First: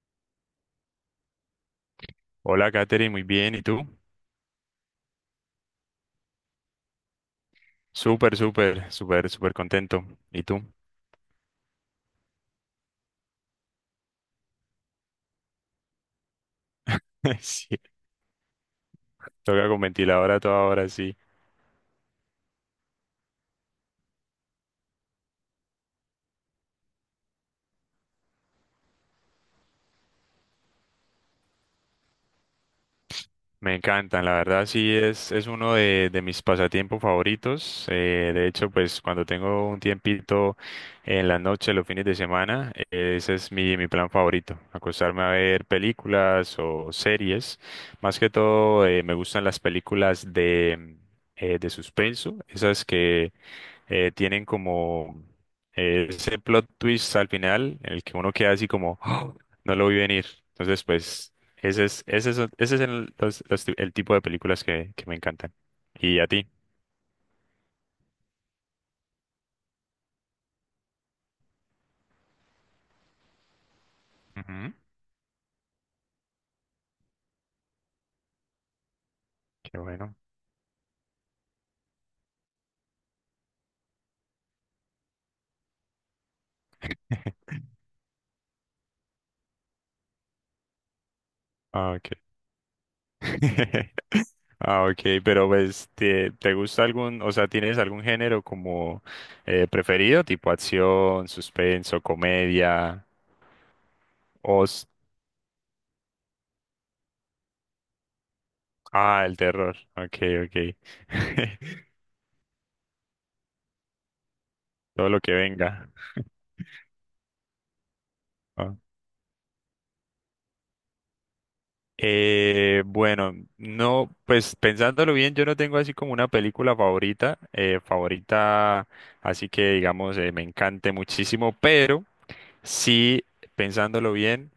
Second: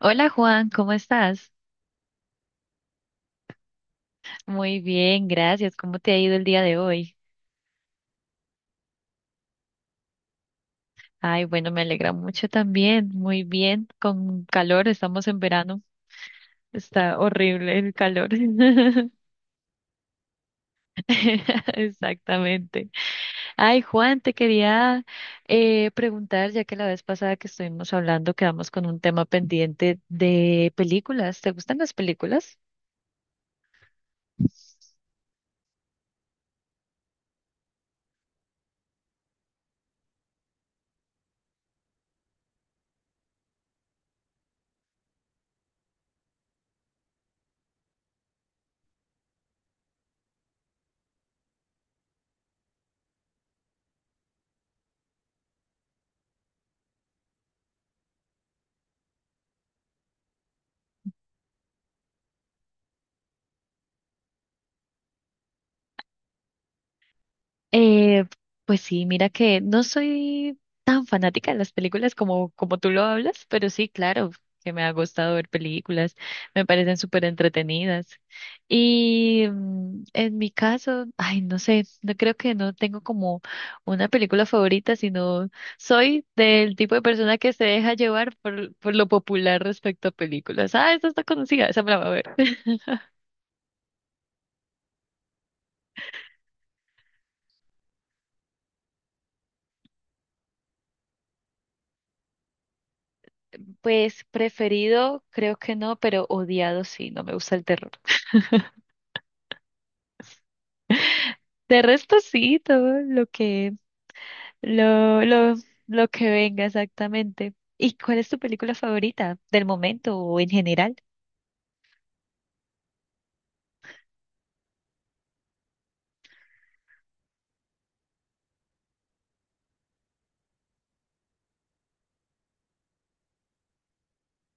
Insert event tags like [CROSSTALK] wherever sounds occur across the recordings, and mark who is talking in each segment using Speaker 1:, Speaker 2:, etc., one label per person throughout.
Speaker 1: Hola Juan, ¿cómo estás?
Speaker 2: Hola, Katherine, muy bien. ¿Y tú?
Speaker 1: Muy bien, gracias. ¿Cómo te ha ido el día de hoy?
Speaker 2: Súper, súper, súper, súper contento. ¿Y tú?
Speaker 1: Ay, bueno, me alegra mucho también. Muy bien, con calor, estamos en verano. Está
Speaker 2: [LAUGHS] Sí,
Speaker 1: horrible el calor. [LAUGHS]
Speaker 2: toca con ventilador a toda hora, sí.
Speaker 1: Exactamente. Ay, Juan, te quería preguntar, ya que la vez pasada que estuvimos hablando, quedamos con un tema pendiente de películas. ¿Te gustan las películas?
Speaker 2: Me encantan, la verdad, sí, es uno de mis pasatiempos favoritos. De hecho, pues cuando tengo un tiempito en la noche, los fines de semana, ese es mi plan favorito. Acostarme a ver películas o series. Más que todo, me gustan las películas de suspenso, esas que tienen como ese plot twist al final en el que uno queda así como, "Oh, no lo vi venir." Entonces, pues, ese es el, los ti- el tipo de películas que me encantan. ¿Y a ti?
Speaker 1: Eh, pues sí, mira que no soy tan fanática de las películas como, como tú lo hablas, pero sí, claro, que
Speaker 2: Ujú.
Speaker 1: me ha gustado ver películas, me parecen súper entretenidas. Y
Speaker 2: Qué bueno.
Speaker 1: en mi caso, ay, no sé, no creo que no tengo como una película favorita, sino soy del tipo de persona que
Speaker 2: [LAUGHS]
Speaker 1: se deja llevar por lo popular respecto a películas. Ah, esta está conocida, esa me
Speaker 2: Ah,
Speaker 1: la voy a
Speaker 2: ok.
Speaker 1: ver.
Speaker 2: [LAUGHS] Ah, ok, pero pues, ¿te gusta algún, o sea, tienes algún género como preferido, tipo acción, suspenso, comedia,
Speaker 1: Pues
Speaker 2: os...
Speaker 1: preferido, creo que no, pero odiado sí, no me gusta el terror.
Speaker 2: Ah, el terror. Ok, ok.
Speaker 1: De
Speaker 2: [LAUGHS]
Speaker 1: resto sí, todo lo que,
Speaker 2: Todo lo
Speaker 1: lo,
Speaker 2: que
Speaker 1: lo,
Speaker 2: venga.
Speaker 1: lo que venga exactamente. ¿Y cuál es tu película
Speaker 2: ¿No?
Speaker 1: favorita del momento o en general?
Speaker 2: Bueno, no, pues pensándolo bien, yo no tengo así como una película favorita, así que digamos, me encante muchísimo, pero sí, pensándolo bien,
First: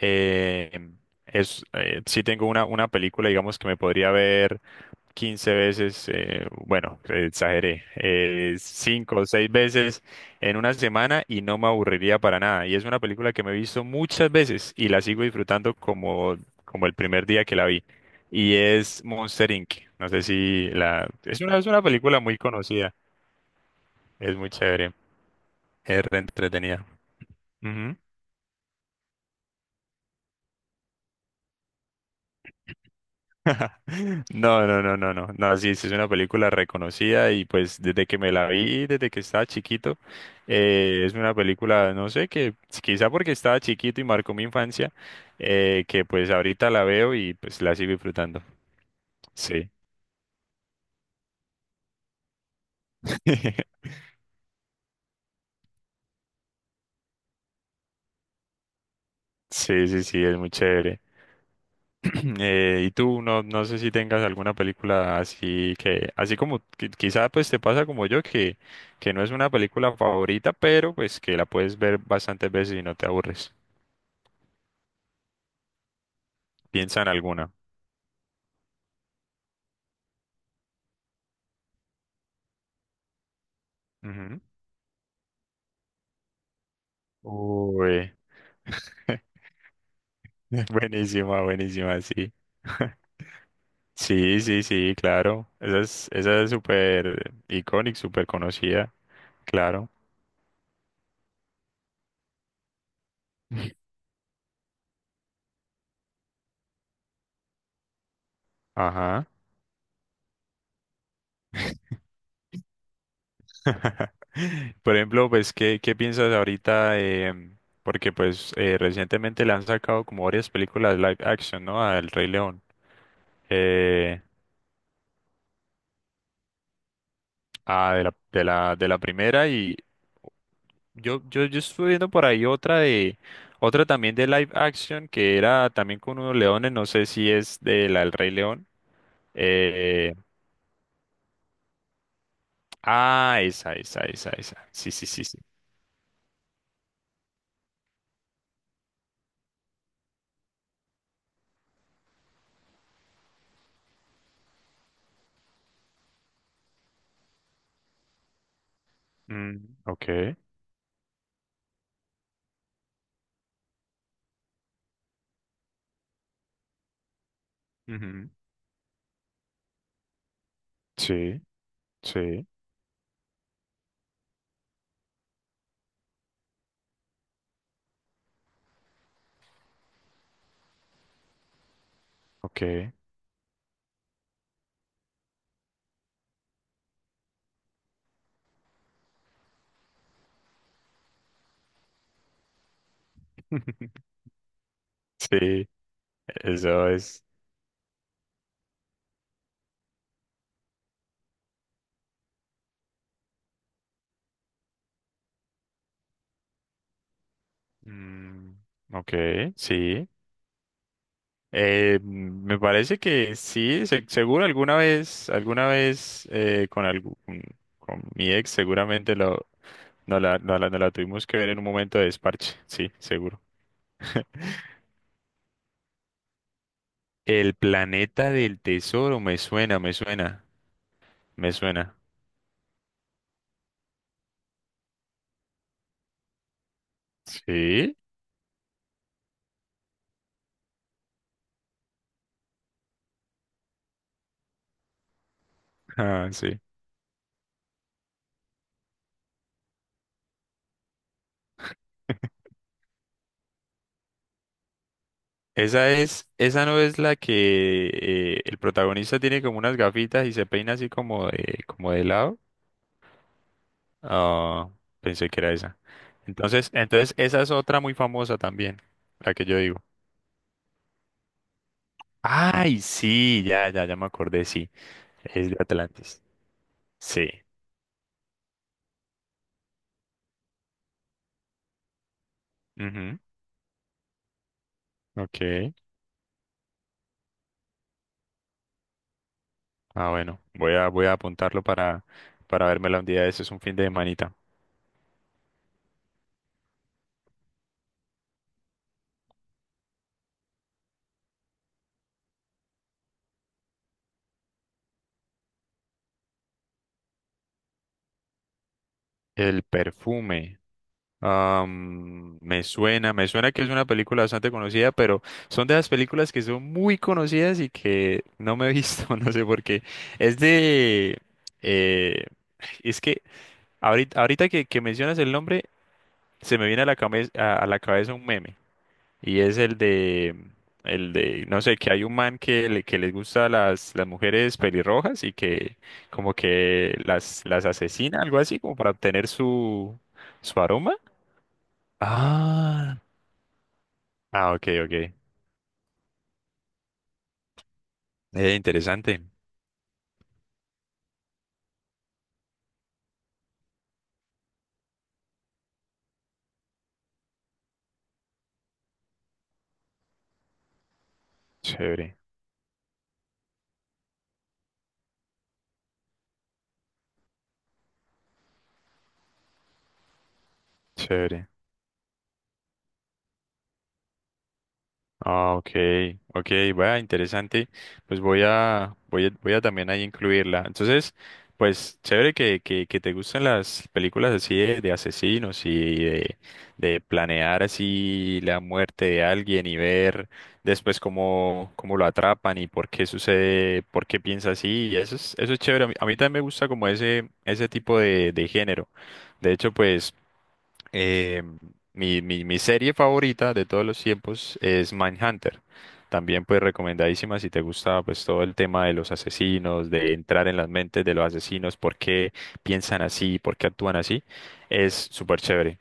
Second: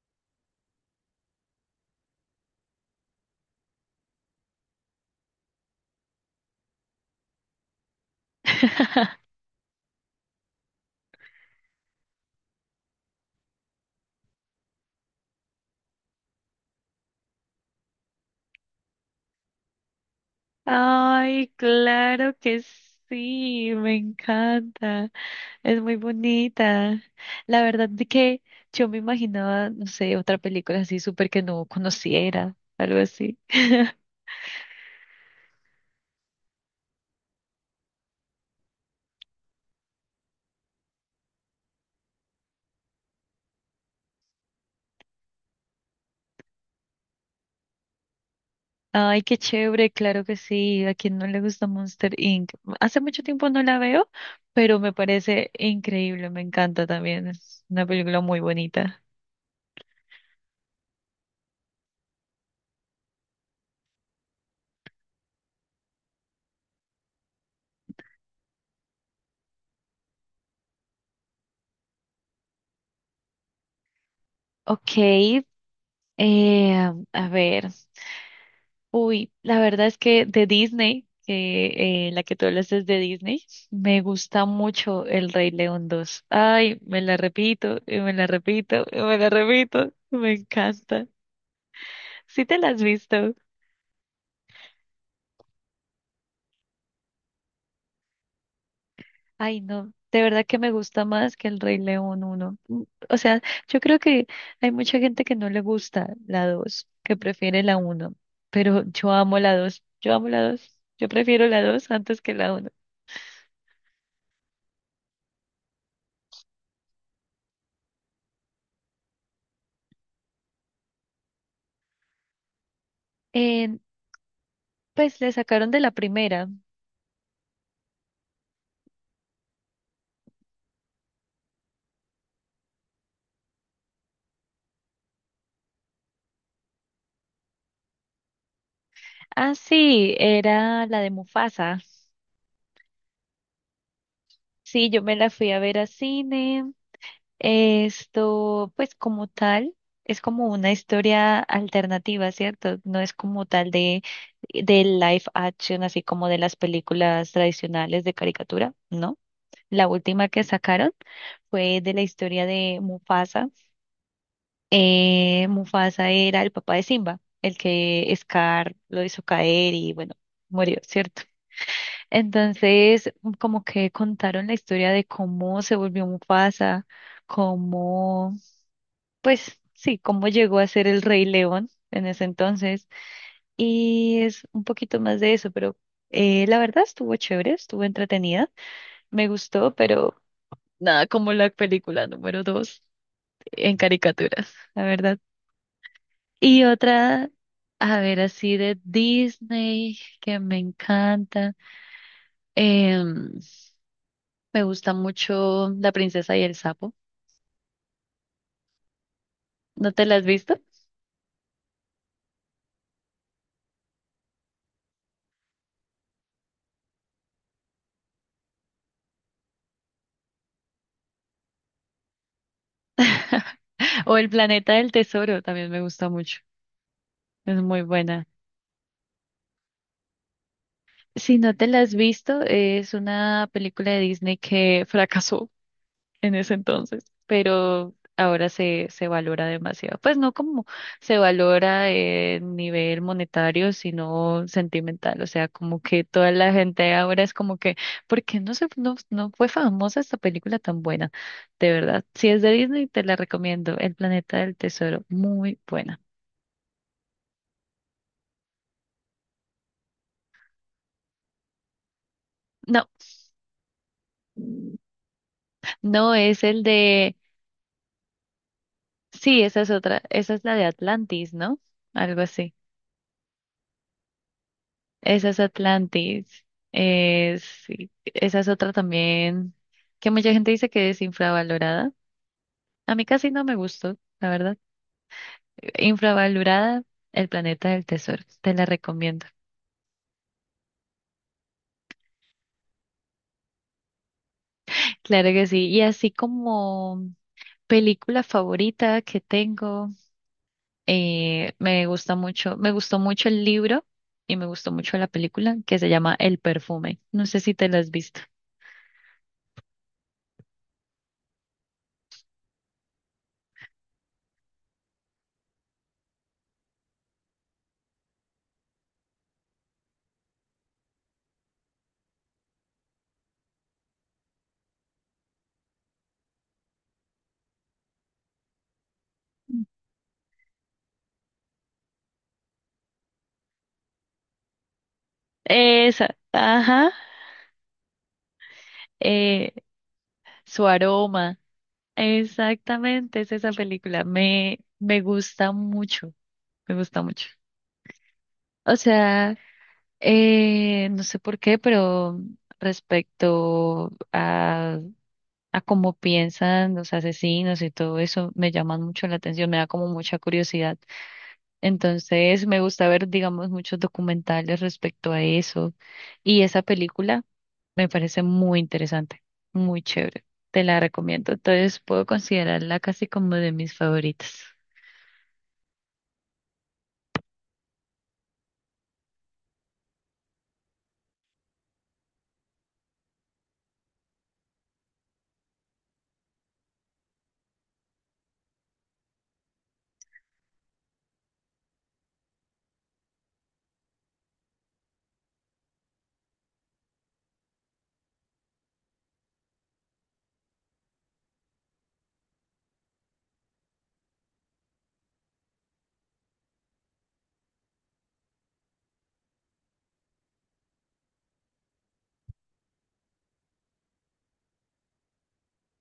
Speaker 2: eh, sí tengo una película, digamos, que me podría ver. Quince veces, bueno, exageré, 5 o
Speaker 1: [LAUGHS]
Speaker 2: 6 veces en una semana y no me aburriría para nada. Y es una película que me he visto muchas veces y la sigo disfrutando como el primer día que la vi. Y es Monster Inc. No sé si la... Es
Speaker 1: Ay,
Speaker 2: una, es una película
Speaker 1: claro
Speaker 2: muy
Speaker 1: que
Speaker 2: conocida,
Speaker 1: sí, me
Speaker 2: es muy chévere,
Speaker 1: encanta, es muy
Speaker 2: es re entretenida.
Speaker 1: bonita. La verdad de que yo me imaginaba, no sé, otra película así súper que no conociera, algo así.
Speaker 2: [LAUGHS]
Speaker 1: [LAUGHS]
Speaker 2: No, no, no, no, no. No, sí, sí es una película reconocida y pues desde que me la vi, desde que estaba chiquito, es una película, no sé, que quizá porque estaba chiquito y marcó mi infancia, que pues ahorita la veo y pues la sigo disfrutando.
Speaker 1: Ay, qué
Speaker 2: Sí.
Speaker 1: chévere, claro que sí. ¿A quien no le gusta Monster Inc? Hace mucho tiempo no la
Speaker 2: [LAUGHS]
Speaker 1: veo, pero me parece increíble, me encanta también. Es una película muy bonita.
Speaker 2: Sí, sí, sí, es muy chévere. [CLEARS THROAT] Y tú, no, no sé si tengas alguna película así que, así como quizá pues te pasa como yo, que no es una película favorita, pero pues que la puedes ver bastantes veces y no te aburres.
Speaker 1: Ok,
Speaker 2: Piensa en
Speaker 1: a
Speaker 2: alguna.
Speaker 1: ver. Uy, la verdad es que de Disney, que la que tú hablas es de Disney, me
Speaker 2: Ujú.
Speaker 1: gusta mucho El Rey León dos. Ay, me la repito, y me
Speaker 2: Uy,
Speaker 1: la repito, y
Speaker 2: [LAUGHS]
Speaker 1: me la repito. Me encanta.
Speaker 2: buenísima, buenísima, sí.
Speaker 1: ¿Sí te la has
Speaker 2: [LAUGHS]
Speaker 1: visto?
Speaker 2: Sí, sí, sí, claro. Esa es súper icónica, súper conocida,
Speaker 1: Ay,
Speaker 2: claro.
Speaker 1: no, de verdad que me gusta más que el Rey León uno. O sea, yo
Speaker 2: [LAUGHS]
Speaker 1: creo que hay mucha gente que no le gusta la dos, que prefiere la uno, pero yo
Speaker 2: Ajá.
Speaker 1: amo la dos, yo amo la dos, yo prefiero la dos antes que la uno.
Speaker 2: [LAUGHS] Por ejemplo, pues, ¿qué piensas ahorita? Porque pues recientemente le han sacado como varias películas live action, ¿no? Al Rey León.
Speaker 1: Eh,
Speaker 2: Eh,
Speaker 1: pues le sacaron de la primera.
Speaker 2: de la primera y yo estuve viendo por ahí otra también de live action que era también con unos leones, no sé si es de la del Rey León.
Speaker 1: Ah,
Speaker 2: Eh,
Speaker 1: sí, era la de Mufasa.
Speaker 2: esa, esa, esa, esa.
Speaker 1: Sí,
Speaker 2: Sí,
Speaker 1: yo
Speaker 2: sí,
Speaker 1: me
Speaker 2: sí,
Speaker 1: la
Speaker 2: sí.
Speaker 1: fui a ver a cine. Esto, pues como tal, es como una historia alternativa, ¿cierto? No es como tal de live action, así como de las películas tradicionales de caricatura, ¿no?
Speaker 2: Mm,
Speaker 1: La última
Speaker 2: ok.
Speaker 1: que sacaron fue de la historia de Mufasa. Mufasa era el papá de Simba, el que
Speaker 2: Ujú.
Speaker 1: Scar lo hizo caer y bueno, murió, ¿cierto?
Speaker 2: Sí, sí,
Speaker 1: Entonces, como que contaron la historia de cómo se volvió Mufasa, cómo pues sí, cómo llegó a ser el Rey León en ese entonces.
Speaker 2: ok.
Speaker 1: Y es un poquito más de eso, pero la verdad estuvo chévere, estuvo entretenida, me gustó, pero nada como la película número dos en
Speaker 2: [LAUGHS]
Speaker 1: caricaturas, la verdad.
Speaker 2: Sí,
Speaker 1: Y
Speaker 2: eso es.
Speaker 1: otra, a ver, así de Disney, que me encanta. em, Me gusta mucho La princesa y el sapo.
Speaker 2: mm, ok,
Speaker 1: ¿No te
Speaker 2: sí.
Speaker 1: la has visto?
Speaker 2: Me parece que sí, seguro alguna vez con mi ex seguramente, no la tuvimos que ver en un momento de desparche, sí, seguro.
Speaker 1: [LAUGHS] O El planeta del tesoro también me gusta mucho.
Speaker 2: El
Speaker 1: Es muy buena.
Speaker 2: planeta del tesoro, me suena, me suena,
Speaker 1: Si
Speaker 2: me
Speaker 1: no te la has
Speaker 2: suena.
Speaker 1: visto, es una película de Disney que fracasó en ese entonces, pero
Speaker 2: Sí,
Speaker 1: ahora se valora demasiado. Pues no como se valora en nivel monetario, sino sentimental. O sea, como que
Speaker 2: ah,
Speaker 1: toda la
Speaker 2: sí.
Speaker 1: gente ahora es como que, ¿por qué no se, no, no fue famosa esta película tan buena? De verdad, si es de Disney, te la recomiendo. El Planeta del Tesoro, muy
Speaker 2: Esa
Speaker 1: buena.
Speaker 2: es, esa no es la que el protagonista tiene como unas gafitas y se peina así como como de lado.
Speaker 1: No,
Speaker 2: Ah, pensé que era esa.
Speaker 1: no es el
Speaker 2: Entonces,
Speaker 1: de.
Speaker 2: esa es otra muy famosa también, la
Speaker 1: Sí,
Speaker 2: que yo
Speaker 1: esa es
Speaker 2: digo.
Speaker 1: otra, esa es la de Atlantis, ¿no? Algo así.
Speaker 2: Ay, sí, ya, ya, ya me acordé, sí.
Speaker 1: Esa es
Speaker 2: Es de Atlantis.
Speaker 1: Atlantis.
Speaker 2: Sí.
Speaker 1: Sí, esa es otra también que mucha gente dice que es infravalorada. A mí
Speaker 2: Ujú.
Speaker 1: casi no me gustó, la verdad.
Speaker 2: Ok.
Speaker 1: Infravalorada, El planeta del tesoro. Te la recomiendo.
Speaker 2: Ah, bueno, voy a apuntarlo para vérmela un día. Ese es un fin de manita.
Speaker 1: Claro que sí. Y así como película favorita que tengo, me gusta mucho, me gustó mucho el libro y me gustó mucho la película que se llama El perfume. No sé si te la has visto.
Speaker 2: El perfume. Me suena, me suena que es una película bastante conocida, pero son de las películas que son muy conocidas y que no me he visto, [LAUGHS] no sé por qué. Es de... eh, es que ahorita que mencionas el nombre, se me viene a la cabeza, a la cabeza un meme. Y es el de... El de, no sé, que hay un man que les gusta las mujeres pelirrojas y que
Speaker 1: Esa,
Speaker 2: como
Speaker 1: ajá,
Speaker 2: que las asesina, algo así, como para obtener
Speaker 1: eh,
Speaker 2: su
Speaker 1: su
Speaker 2: aroma.
Speaker 1: aroma.
Speaker 2: Ah,
Speaker 1: Exactamente, es esa película.
Speaker 2: Ah, ok,
Speaker 1: Me
Speaker 2: ok.
Speaker 1: gusta mucho, me gusta mucho. O
Speaker 2: Interesante.
Speaker 1: sea, no sé por qué, pero respecto a cómo piensan los asesinos y todo eso, me llaman mucho la atención, me da como mucha curiosidad.
Speaker 2: Chévere,
Speaker 1: Entonces, me gusta ver, digamos, muchos documentales respecto a eso. Y esa película. Me parece muy interesante, muy chévere. Te la recomiendo.
Speaker 2: chévere.
Speaker 1: Entonces puedo considerarla casi como de mis favoritas.
Speaker 2: Ah, ok, ok, vaya, interesante. Pues voy a también ahí incluirla. Entonces, pues chévere que te gusten las películas así de asesinos y de, de planear así la muerte de alguien y ver después cómo lo atrapan y por qué sucede, por qué piensa así. Y eso es chévere. A mí también me gusta como ese tipo de género. De hecho, pues. Eh, mi serie favorita de todos los tiempos es Mindhunter. También pues recomendadísima si te gusta pues todo el tema de los asesinos, de entrar en las mentes de los asesinos, por qué piensan así, por qué actúan así, es súper chévere.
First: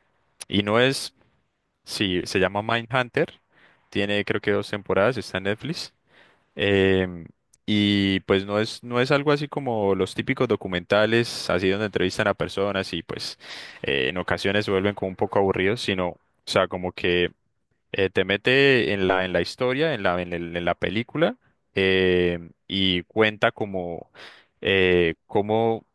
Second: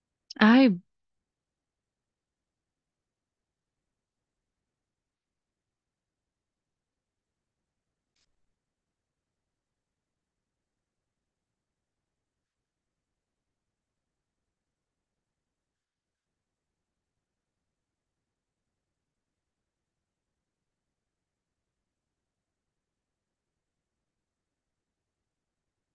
Speaker 2: Y
Speaker 1: Ay,
Speaker 2: no es, sí, se llama Mindhunter, tiene creo que dos temporadas, está en Netflix. Em, y pues no es algo así como los típicos documentales, así donde entrevistan a personas y pues en ocasiones se vuelven como un poco aburridos, sino, o sea, como que te mete en la historia, en la película, y cuenta como eh, cómo,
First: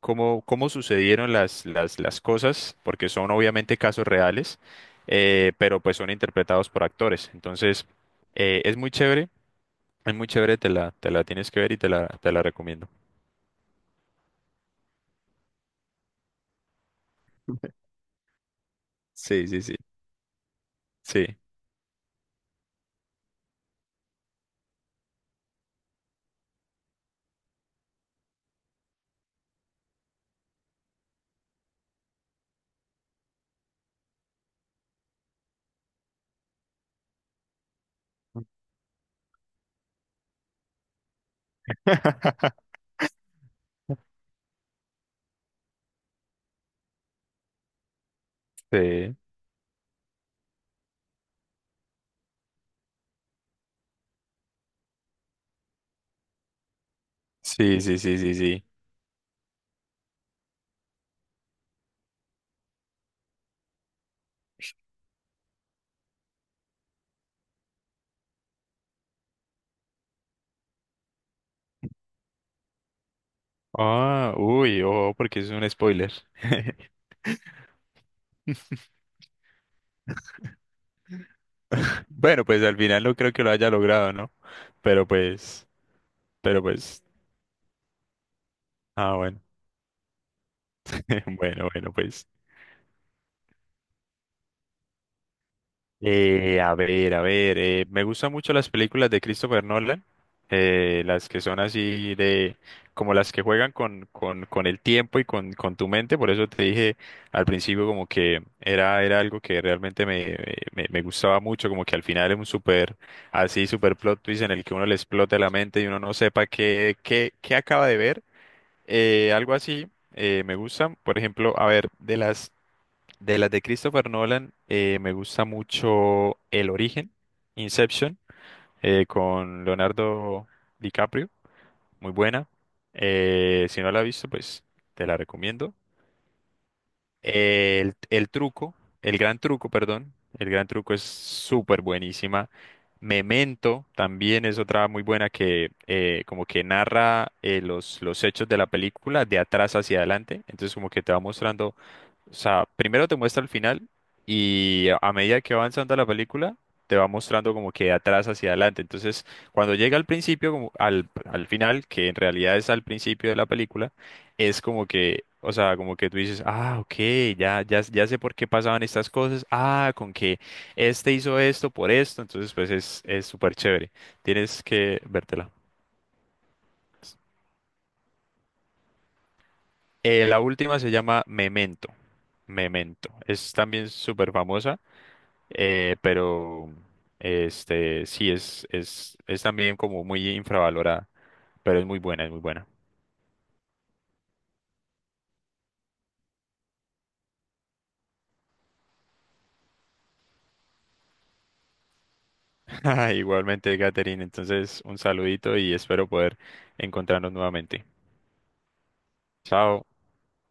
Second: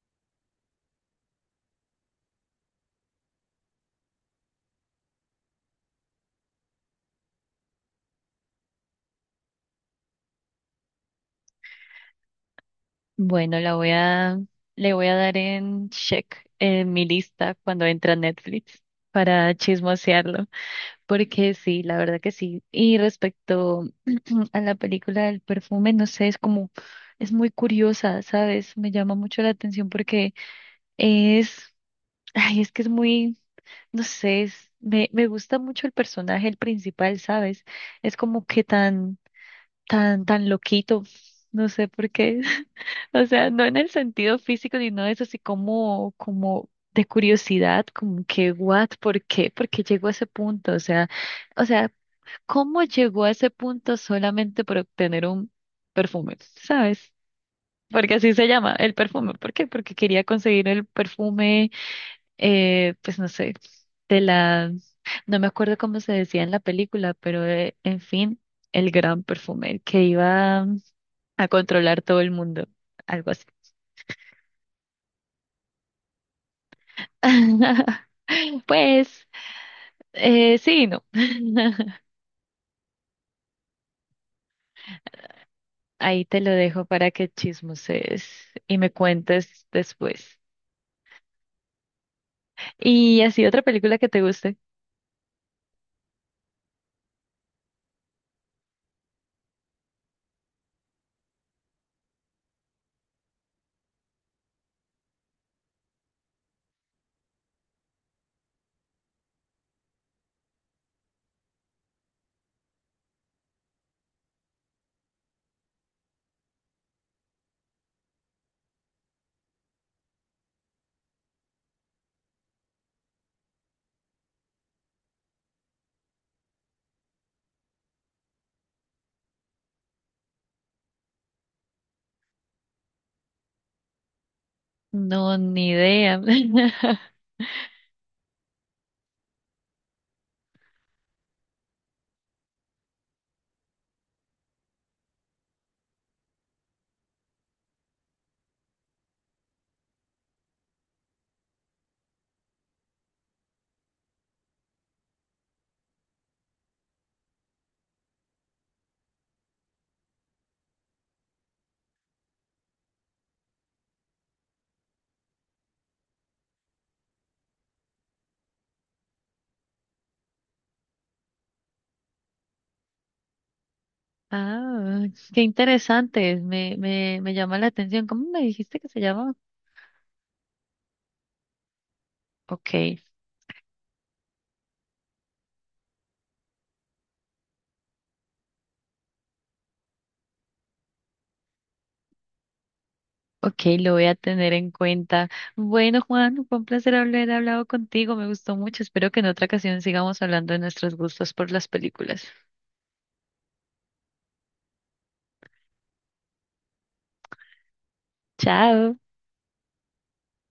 Speaker 2: cómo sucedieron las cosas, porque son obviamente casos reales, pero pues son interpretados por actores. Entonces, eh, es muy chévere es muy chévere, te la tienes que ver y te la recomiendo.
Speaker 1: bueno, la voy a, le voy a dar en check en mi lista cuando
Speaker 2: [LAUGHS]
Speaker 1: entra Netflix
Speaker 2: Sí,
Speaker 1: para
Speaker 2: sí, sí.
Speaker 1: chismosearlo,
Speaker 2: Sí.
Speaker 1: porque sí, la verdad que sí. Y respecto [CLEARS THROAT] a la película del perfume, no sé, es como, es muy curiosa, ¿sabes? Me llama mucho la atención porque es, ay, es que es muy. No sé, es- me gusta mucho el personaje, el principal, ¿sabes? Es como que tan, tan, tan loquito, no sé por qué. [LAUGHS] O sea, no en el sentido físico, sino eso, así como, como de curiosidad, como que, what,
Speaker 2: Sí.
Speaker 1: ¿por qué? ¿Por qué llegó a ese punto? O sea, ¿cómo llegó a ese punto solamente por obtener un perfume? ¿Sabes?
Speaker 2: Sí, sí,
Speaker 1: Porque
Speaker 2: sí,
Speaker 1: así
Speaker 2: sí,
Speaker 1: se
Speaker 2: sí.
Speaker 1: llama, el perfume. ¿Por qué? Porque quería conseguir el perfume pues no sé, de la, no me acuerdo cómo se decía en la película, pero en fin, el gran perfume, que iba a controlar todo el mundo, algo así.
Speaker 2: Ah, uy, oh, porque es un spoiler.
Speaker 1: [LAUGHS] Pues, sí, y no.
Speaker 2: [LAUGHS]
Speaker 1: [LAUGHS]
Speaker 2: Bueno, pues al final no creo que lo haya logrado, ¿no? Pero pues,
Speaker 1: Ahí te lo
Speaker 2: pero
Speaker 1: dejo
Speaker 2: pues,
Speaker 1: para que chismoses y me
Speaker 2: ah, bueno.
Speaker 1: cuentes después.
Speaker 2: [LAUGHS] Bueno, bueno, pues.
Speaker 1: Y así otra película que te guste.
Speaker 2: A ver, me gustan mucho las películas de Christopher Nolan, las que son como las que juegan con el tiempo y con tu mente, por eso te dije al principio como que era algo que realmente me gustaba mucho, como que al final es así súper plot twist en el que uno le explota la mente y uno no sepa qué acaba de ver, algo así, me gustan, por ejemplo, a ver, de las de Christopher Nolan, me gusta mucho El Origen, Inception, con Leonardo DiCaprio, muy buena. Si no la has visto, pues te la
Speaker 1: No, ni
Speaker 2: recomiendo.
Speaker 1: idea. [LAUGHS]
Speaker 2: El truco, el gran truco, perdón, el gran truco es súper buenísima. Memento también es otra muy buena que como que narra los hechos de la película de atrás hacia adelante, entonces como que te va mostrando o sea, primero te muestra el final y a medida que va avanzando la película, te va mostrando como que de atrás hacia adelante. Entonces, cuando llega al principio, como al final, que en realidad es al principio de la película, es como que, o sea, como que tú dices, ah, ok, ya, ya, ya sé por qué pasaban estas cosas, ah, con que este hizo esto por esto, entonces pues es súper chévere. Tienes que
Speaker 1: Ah, qué
Speaker 2: vértela.
Speaker 1: interesante. Me llama la atención. ¿Cómo me dijiste que se llama?
Speaker 2: La última se llama Memento.
Speaker 1: Ok,
Speaker 2: Memento. Es también súper famosa. Pero este sí es también como muy infravalorada, pero es muy buena, es muy buena.
Speaker 1: ok, lo voy a tener en cuenta. Bueno, Juan, fue un placer haber hablado contigo, me gustó mucho. Espero que en otra ocasión sigamos hablando de nuestros gustos por las películas.
Speaker 2: [LAUGHS] Igualmente, Catherine, entonces un saludito y espero poder encontrarnos nuevamente.
Speaker 1: Chao.
Speaker 2: Chao.